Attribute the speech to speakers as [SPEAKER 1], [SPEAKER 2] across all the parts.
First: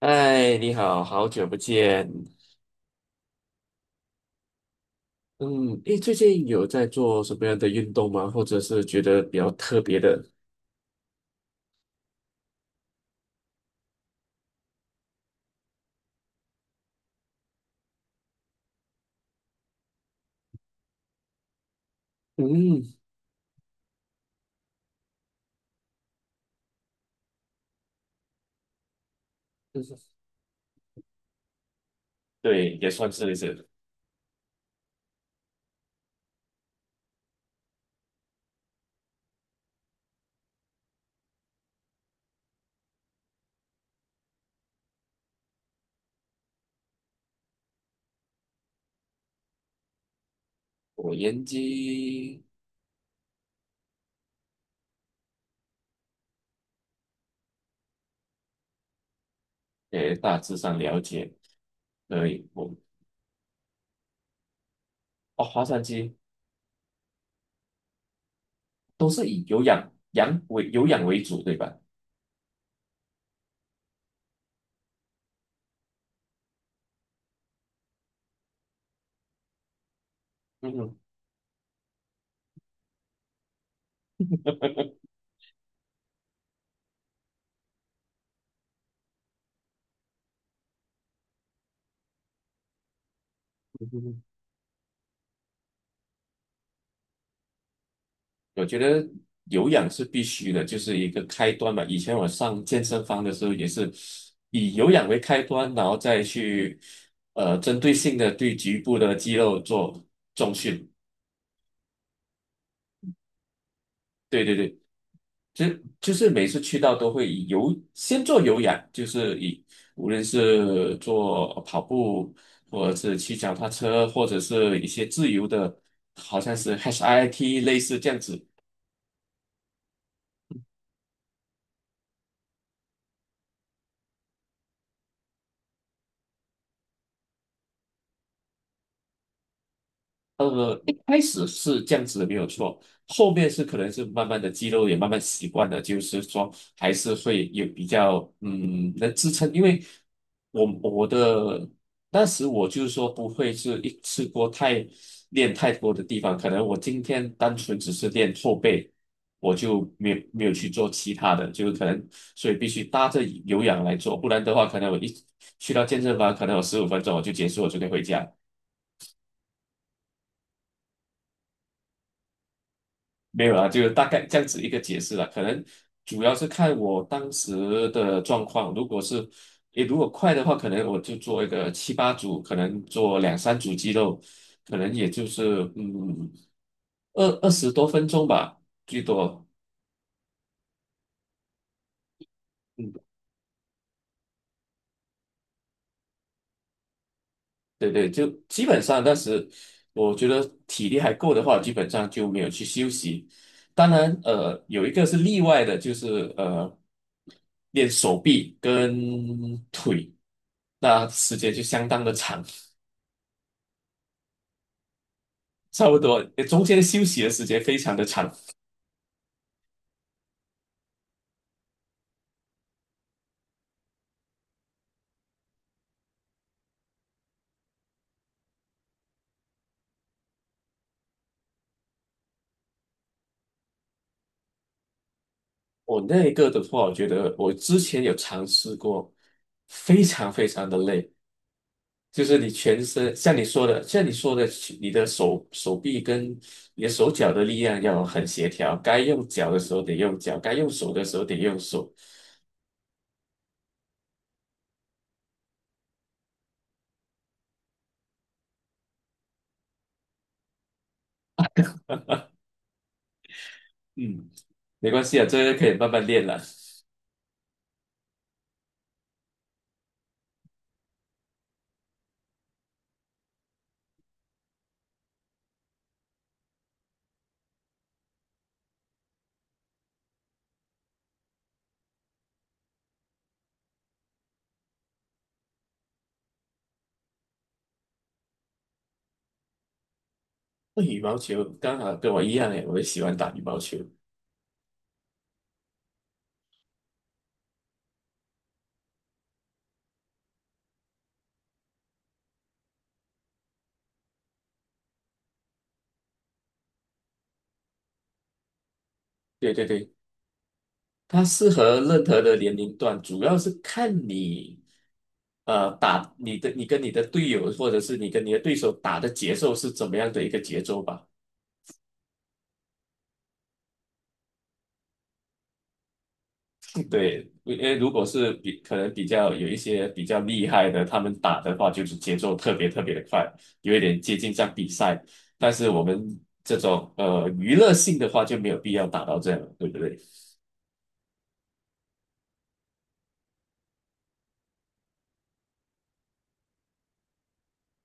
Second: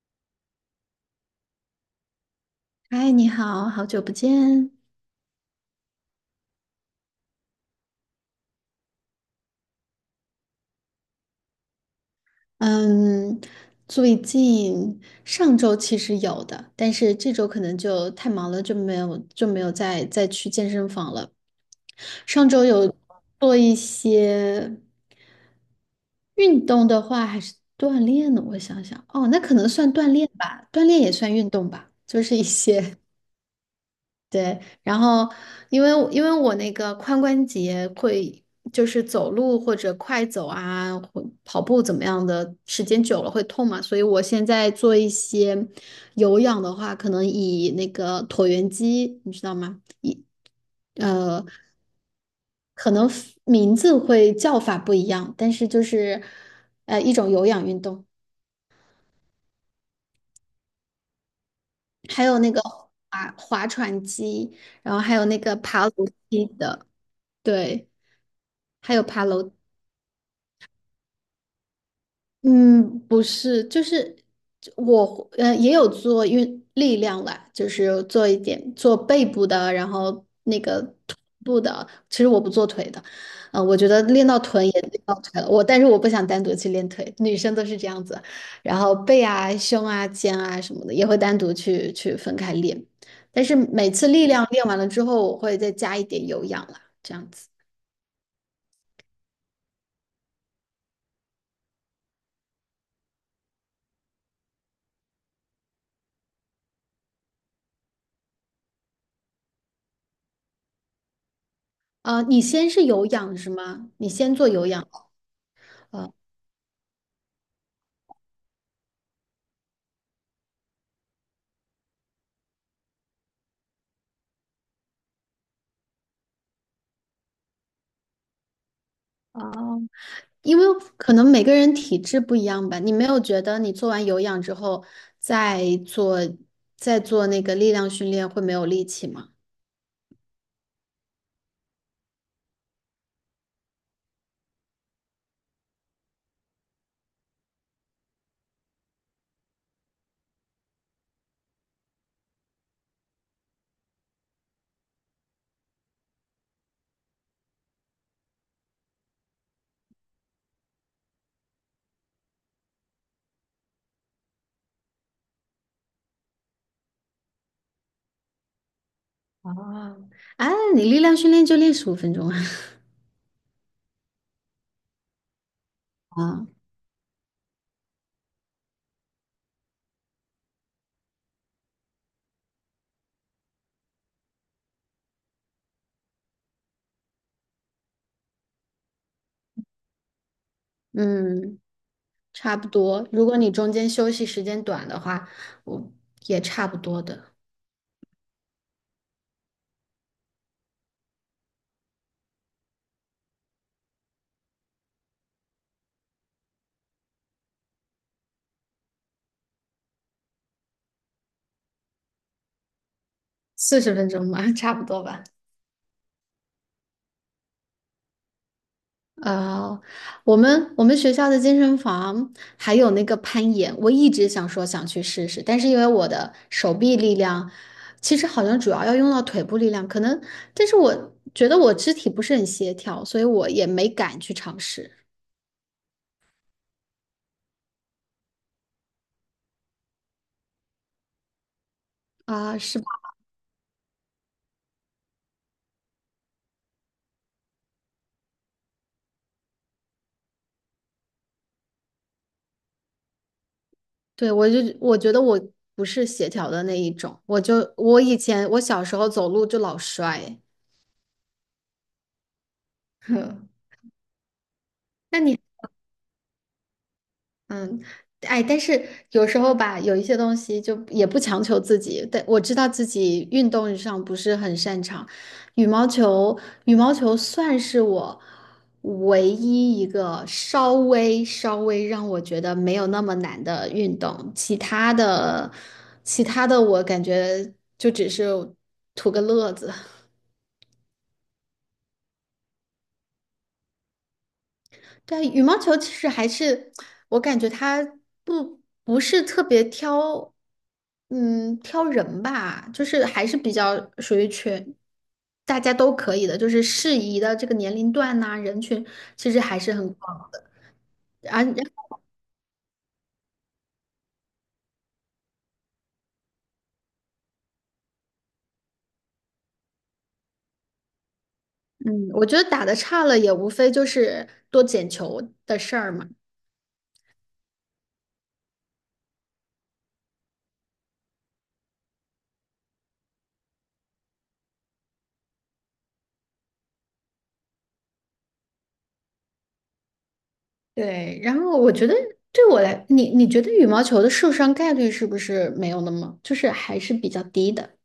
[SPEAKER 1] 哎，你好，好久不见。
[SPEAKER 2] 嗨，你好，好久不见。
[SPEAKER 1] 嗯，诶，最近有在做什么样的运动吗？或者是觉得比较特别的？
[SPEAKER 2] 嗯，最近上周其实有的，但是这周可能就太忙了，就没有再去健身房了。上周
[SPEAKER 1] 嗯，
[SPEAKER 2] 有做一些运动的话，还是锻炼呢？我想想，哦，那可能
[SPEAKER 1] 就
[SPEAKER 2] 算
[SPEAKER 1] 是
[SPEAKER 2] 锻炼吧，锻炼也算运动吧，就是一
[SPEAKER 1] 对，也
[SPEAKER 2] 些
[SPEAKER 1] 算 是。
[SPEAKER 2] 对，然后因为我那个髋关节会就是走路或者快走啊，或跑步怎么样的，时间久了会痛嘛，所以我现在做一些有氧的话，可能以那个椭圆机，你知道吗？以
[SPEAKER 1] 我研
[SPEAKER 2] 呃，
[SPEAKER 1] 究，
[SPEAKER 2] 可能 名字会叫法不一样，但是就是一种有氧运动，
[SPEAKER 1] 也大致上了解，
[SPEAKER 2] 还
[SPEAKER 1] 所
[SPEAKER 2] 有
[SPEAKER 1] 以
[SPEAKER 2] 那个
[SPEAKER 1] 我。
[SPEAKER 2] 划船机，然后还有那
[SPEAKER 1] 哦，
[SPEAKER 2] 个
[SPEAKER 1] 划船
[SPEAKER 2] 爬楼
[SPEAKER 1] 机
[SPEAKER 2] 梯的，对，还有
[SPEAKER 1] 都
[SPEAKER 2] 爬
[SPEAKER 1] 是以
[SPEAKER 2] 楼。
[SPEAKER 1] 有氧为主，对吧？
[SPEAKER 2] 嗯，不是，就是我也有做运力量啦，就是做一点做背部的，然后那个臀部的。其实我不做腿的，我觉得练到臀也练 到腿了，但是我不想单独去练腿，女生都是这样子，然后背啊、胸啊、肩啊什么的也会单独去分开练，但是
[SPEAKER 1] 嗯
[SPEAKER 2] 每次
[SPEAKER 1] 哼，
[SPEAKER 2] 力 量练完了之后，我会再加一点有氧啦，这样子。
[SPEAKER 1] 我觉得有氧是必须的，就是一个开端嘛。以前我上健身房的时候也是以有氧为开端，然后再去针对性的对局部的肌肉做重训。
[SPEAKER 2] 啊、你先是有氧是吗？你先
[SPEAKER 1] 对
[SPEAKER 2] 做
[SPEAKER 1] 对
[SPEAKER 2] 有
[SPEAKER 1] 对，
[SPEAKER 2] 氧。
[SPEAKER 1] 就就
[SPEAKER 2] 啊，
[SPEAKER 1] 是每次去到都会先做有氧，就是无论是做跑步，或者是骑脚踏车，或者是一些自由的，好像是 HIIT 类似这样子。
[SPEAKER 2] 哦，因为可能每个人体质不一样吧，你没有觉得你做完有氧之后再做再做那个力量训练会没有力气吗？
[SPEAKER 1] 一开始是这样子的，没有错。后面是可能是慢慢的肌肉也慢慢习惯了，就是说还是会有比较能支撑，因为我我的当时我就是说不会是一次过练太多的地方，可能我今天单纯只是练后背，我就没有去做其他的，就是可能所以必须搭着有氧来做，不然的话可能我一去到健身房，可能我15分钟我就结束，我就可以回家。
[SPEAKER 2] 啊，啊，你力量训练就练15分钟啊。
[SPEAKER 1] 没有啦，就大概这样子一个解释啦。可能主要是
[SPEAKER 2] 啊，
[SPEAKER 1] 看我当时的状况，如果是，你如果快的话，可能我就做一个七八组，可能做两三组肌肉，可能也就是二十多分钟吧，最多。嗯，
[SPEAKER 2] 嗯，差不多。如果你中间休息时间短的话，我也差不多的，
[SPEAKER 1] 对对，就基本上当时我觉得体力还够的话，基本上就没有去休息。当然，有一个是例外的，就是练手臂跟腿，那时间就相当的长，
[SPEAKER 2] 40分钟吧，差不多吧。
[SPEAKER 1] 差不多中间休息的时间非常的长。
[SPEAKER 2] 呃，我们学校的健身房还有那个攀岩，我一直想说想去试试，但是因为我的手臂力量，其实好像主要要用到腿部力量，可能，但是我觉得我肢体不是很协调，所以我也没敢去尝试
[SPEAKER 1] 我那一个的话，我觉得我之前有尝试过，非常非常的累。就是你
[SPEAKER 2] 啊，是
[SPEAKER 1] 全
[SPEAKER 2] 吧？
[SPEAKER 1] 身，像你说的，你的手臂跟你的手脚的力量要很协调，该用脚的时候得用脚，该用手的时候得用手。
[SPEAKER 2] 对，我就我觉得我不是协调的那一种，我就我以前我小时候走路就老摔，
[SPEAKER 1] 嗯，没关系
[SPEAKER 2] 那
[SPEAKER 1] 啊，
[SPEAKER 2] 你？
[SPEAKER 1] 这个可以慢慢练了。那
[SPEAKER 2] 嗯，哎，但是有时候吧，有一些东西就也不强求自己。但我知道自己运动上不是很擅长，羽毛球，羽毛球算是我唯一一个稍微稍微让我觉得没有那么难的运动。其他的，其他的我感觉就只是图个乐子。
[SPEAKER 1] 羽毛球刚好跟我一样诶，我也喜欢打羽毛球。
[SPEAKER 2] 对啊，羽毛球其实还是我感觉它不是特别挑，嗯，挑人吧，就是还是比较属于全大家都可以的，就是适宜的这个年龄段呐、人群其实
[SPEAKER 1] 对
[SPEAKER 2] 还
[SPEAKER 1] 对
[SPEAKER 2] 是
[SPEAKER 1] 对，
[SPEAKER 2] 很广的。
[SPEAKER 1] 它
[SPEAKER 2] 而
[SPEAKER 1] 适合任何的年龄段，主要是看你，呃，打你的你跟你的队友，或者是你跟你的对手打的节奏是怎么样的一个节奏吧。
[SPEAKER 2] 嗯，我觉得打的差了也无非就是多捡球的事儿嘛。
[SPEAKER 1] 对，因为如果是可能比较有一些比较厉害的，他们打的话就是节奏特别特别的快，有一点接近像比赛。但是我们这种娱乐性的话就没有必要打到这样了，对不对？
[SPEAKER 2] 对，然后我觉得对我来，你觉得羽毛球的受伤概率是不是没有那么，就是还是比较低的？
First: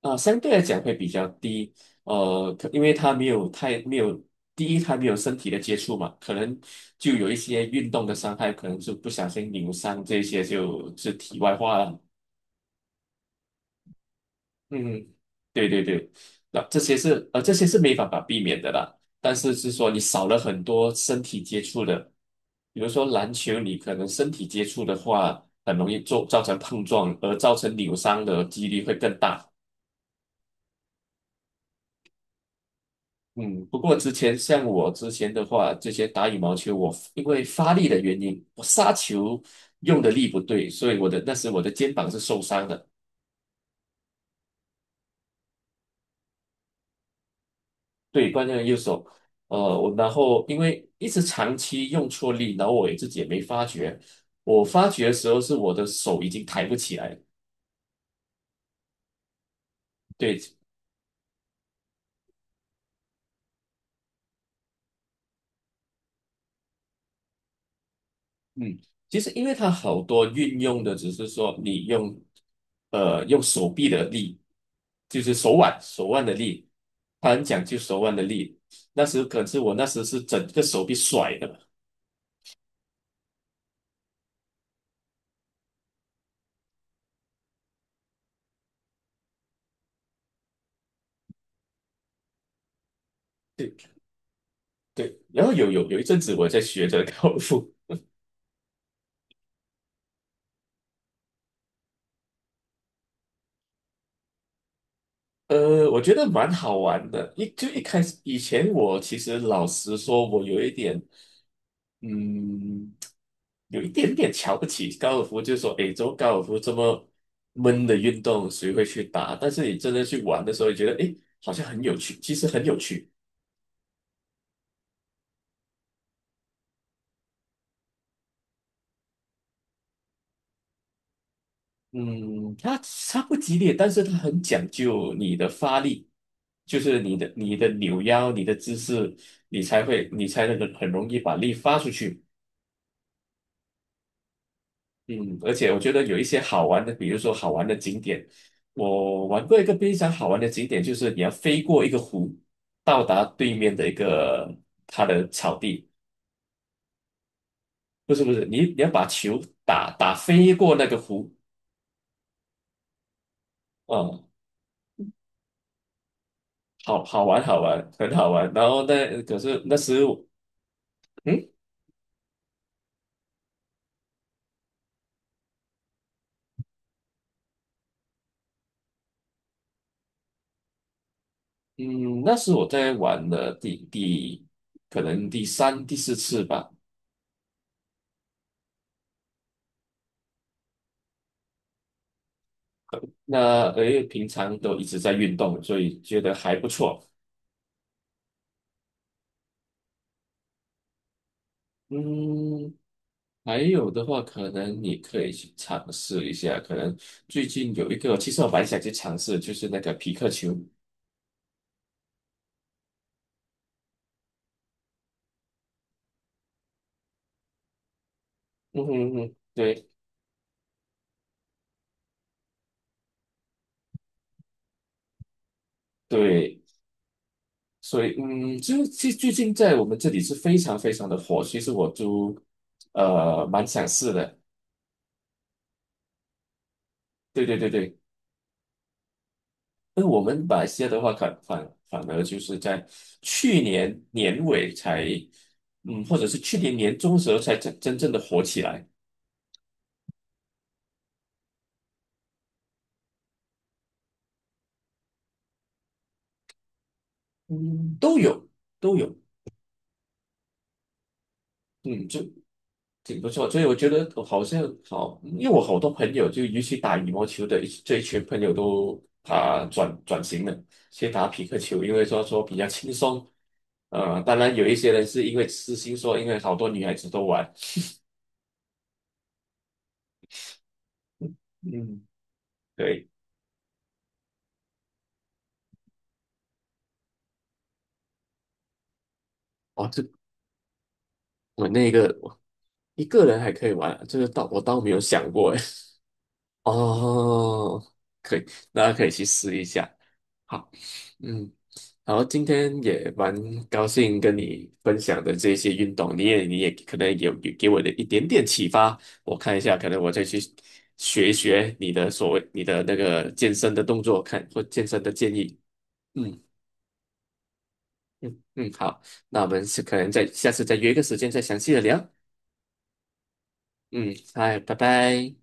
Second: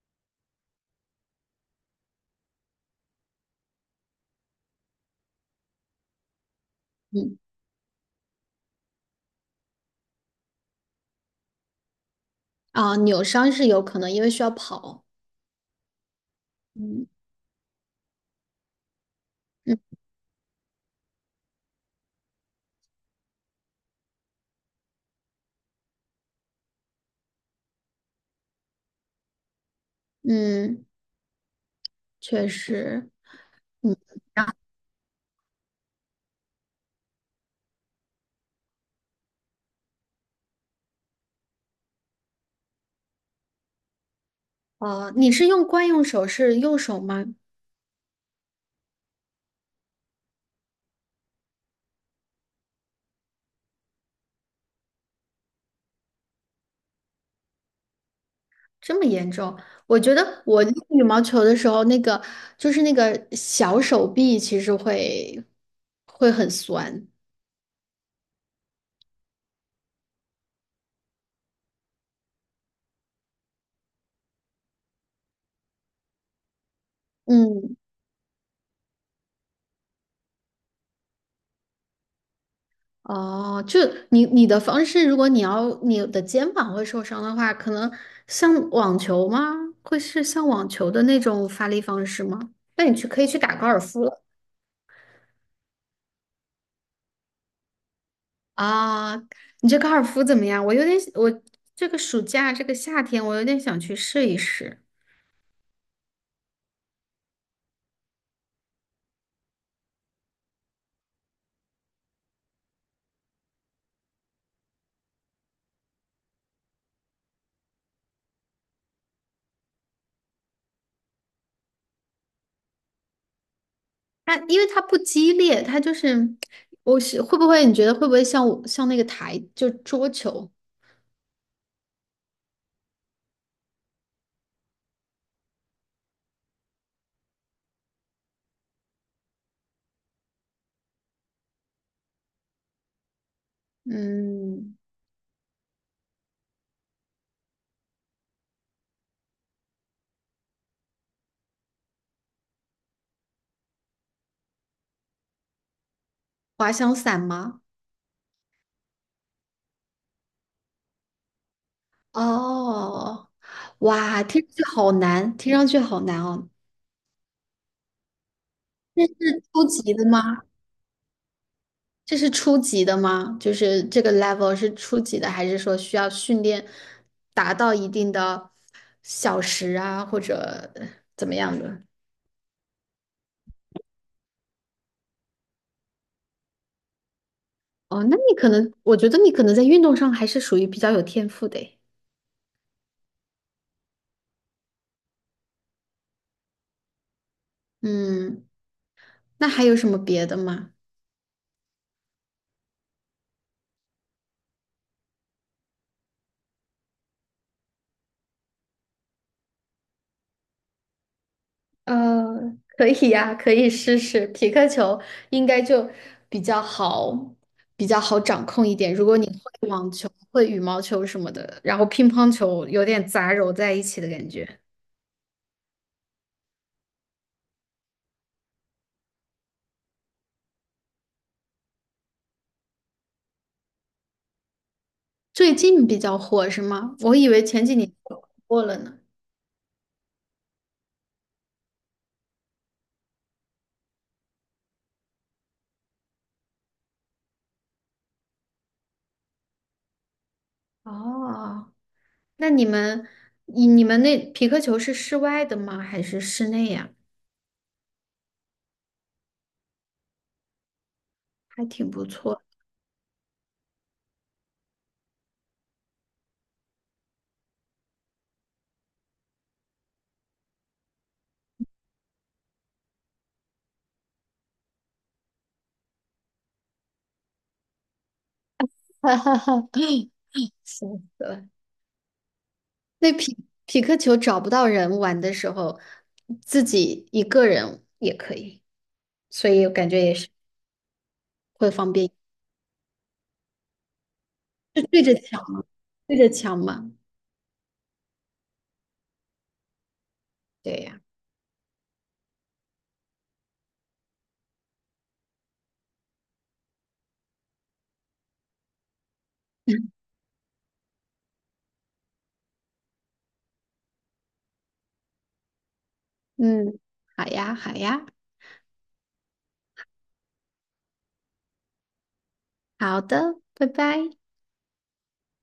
[SPEAKER 1] 啊，相对来讲会比较低，因为他没有没有第一，它没有身体的接触嘛，可能就有一
[SPEAKER 2] 嗯。
[SPEAKER 1] 些运动的伤害，可能是不小心扭伤，这些就是题外话了。
[SPEAKER 2] 啊，扭伤是有可能，因为需要跑。
[SPEAKER 1] 嗯，对对对，那这些
[SPEAKER 2] 嗯
[SPEAKER 1] 是呃这些是没办法避免的啦，但是
[SPEAKER 2] 嗯
[SPEAKER 1] 说你少了很多身体接触的，比如说篮球，你可能身体接触的话，很容易做造成碰撞，而造成扭伤的几率会更大。
[SPEAKER 2] 嗯，确实。
[SPEAKER 1] 嗯，不过之前像我之前的话，这些打羽毛球，我因为发力的原因，我杀球用的力不对，所以那时我的肩膀是受伤的。
[SPEAKER 2] 啊，你是用惯用手是右手吗？
[SPEAKER 1] 对，惯用的右手，我然后因为一直长期用错力，然后我也自己也没发觉。我发觉的时候是我的手已经抬不起来了。
[SPEAKER 2] 这么严重？我觉
[SPEAKER 1] 对，
[SPEAKER 2] 得我练羽毛球的时候，那个就是那个小手臂其实会很酸。
[SPEAKER 1] 嗯，其实因为它好多运用的只是说你用手臂的力，就是手腕的力，它很讲
[SPEAKER 2] 嗯，
[SPEAKER 1] 究手腕的力。可是我那时是整个手臂甩的，
[SPEAKER 2] 哦，就你的方式，如果你要你的肩膀会受伤的话，可能像网球吗？会是像网球的那种发力方式吗？那你去可以去打高尔
[SPEAKER 1] 对
[SPEAKER 2] 夫了。
[SPEAKER 1] 对。然后有一阵子我在学着高尔夫。
[SPEAKER 2] 啊，你这高尔夫怎么样？我有点，我这个暑假这个夏天，我有点想去试一试。
[SPEAKER 1] 我觉得蛮好玩的。一开始以前，我其实老实说，我有一点，嗯，有一点点瞧不起高尔夫，就是说，诶，做高尔夫这么闷的运动，谁会去打？但是你真的去玩的时候，你觉得，诶，好像很有趣，其实很有趣。
[SPEAKER 2] 它因为它不激烈，它就是，我是会不会你觉得会不会像我像那个台就桌球，
[SPEAKER 1] 嗯，它不激烈，但是它很讲究你的发力，就是你的扭腰、你的姿势，你才能很容易把力发出去。
[SPEAKER 2] 嗯，
[SPEAKER 1] 嗯，而且我觉得有一些好玩的，比如说好玩的景点，我玩过一个非常好玩的景点，就是你要飞过一个湖，到达对面的一个它的草地，
[SPEAKER 2] 滑翔伞吗？
[SPEAKER 1] 不是不是，你要把球打飞过那个湖，
[SPEAKER 2] 哦，哇，
[SPEAKER 1] 嗯，
[SPEAKER 2] 听上去好难，听上去好难哦。
[SPEAKER 1] 好好玩好玩，很好玩。然后那可是
[SPEAKER 2] 初
[SPEAKER 1] 那
[SPEAKER 2] 级
[SPEAKER 1] 时
[SPEAKER 2] 的
[SPEAKER 1] 我
[SPEAKER 2] 吗？
[SPEAKER 1] 嗯
[SPEAKER 2] 这是初级的吗？就是这个 level 是初级的，还是说需要训练达到一定的小时啊，或者怎么样的？
[SPEAKER 1] 嗯，那是我在玩的第可能第三第四次吧。
[SPEAKER 2] 哦，那你可能，我觉得你可能在运动上还是属于比较有天赋的诶
[SPEAKER 1] 那因为平常都一直在运动，所以觉得还不错。
[SPEAKER 2] 嗯，那还有什么别的吗？
[SPEAKER 1] 嗯，还有的话，可能你可以去尝试一下。可能最近有一个，其实我蛮想去尝试，就是那个皮克球。
[SPEAKER 2] 可以呀，可以试试匹克球，应该就比较好，比较好掌控一
[SPEAKER 1] 嗯
[SPEAKER 2] 点。如
[SPEAKER 1] 哼
[SPEAKER 2] 果你
[SPEAKER 1] 哼，对
[SPEAKER 2] 会羽毛球什么的，然后乒乓球有点杂糅在一起的感觉。
[SPEAKER 1] 对，所以就最近在我们这里是非常非常的火。其实我都蛮想试的。
[SPEAKER 2] 最近比较火是吗？我以为
[SPEAKER 1] 对对
[SPEAKER 2] 前
[SPEAKER 1] 对
[SPEAKER 2] 几年
[SPEAKER 1] 对，
[SPEAKER 2] 火过了呢。
[SPEAKER 1] 那我们马来西亚的话，反而就是在去年年尾才，或者是去年年中时候才真正的火起来。
[SPEAKER 2] 哦，那你们，你们那皮克球是室外的吗？还是室内呀？
[SPEAKER 1] 嗯，都有都有。
[SPEAKER 2] 还挺不错。
[SPEAKER 1] 挺不错，所以我觉得好像好，因为我好多朋友就尤其打羽毛球的这一群朋友都啊转型了，先打匹克球，因为说比较轻松。当然有一些人是因为私心说，因为好多女孩子都玩。
[SPEAKER 2] 哈哈哈，笑死了。
[SPEAKER 1] 嗯，对，
[SPEAKER 2] 那匹克球找不到人玩的时候，自己一个人也可以，所以我
[SPEAKER 1] 哦，
[SPEAKER 2] 感觉
[SPEAKER 1] 这
[SPEAKER 2] 也是
[SPEAKER 1] 我
[SPEAKER 2] 会
[SPEAKER 1] 那
[SPEAKER 2] 方
[SPEAKER 1] 个
[SPEAKER 2] 便，
[SPEAKER 1] 我一个人还可以玩，这个倒我倒
[SPEAKER 2] 就
[SPEAKER 1] 没有
[SPEAKER 2] 对着
[SPEAKER 1] 想
[SPEAKER 2] 墙，
[SPEAKER 1] 过哎。
[SPEAKER 2] 对着墙 嘛。
[SPEAKER 1] 哦，可以，大家可以去试一下。好，
[SPEAKER 2] 对呀，
[SPEAKER 1] 嗯，然后今天也蛮高兴跟你分享的这些运动，你也可能有给我的一点点启发，我看一下，可 能我再去学一学你的那个健身的动作，或健身的建议。嗯
[SPEAKER 2] 嗯，好呀，好呀，
[SPEAKER 1] 嗯，好，那我们是可能再下次再约一个时间再详细的聊。
[SPEAKER 2] 好的，拜拜。
[SPEAKER 1] 嗯，嗨，拜拜。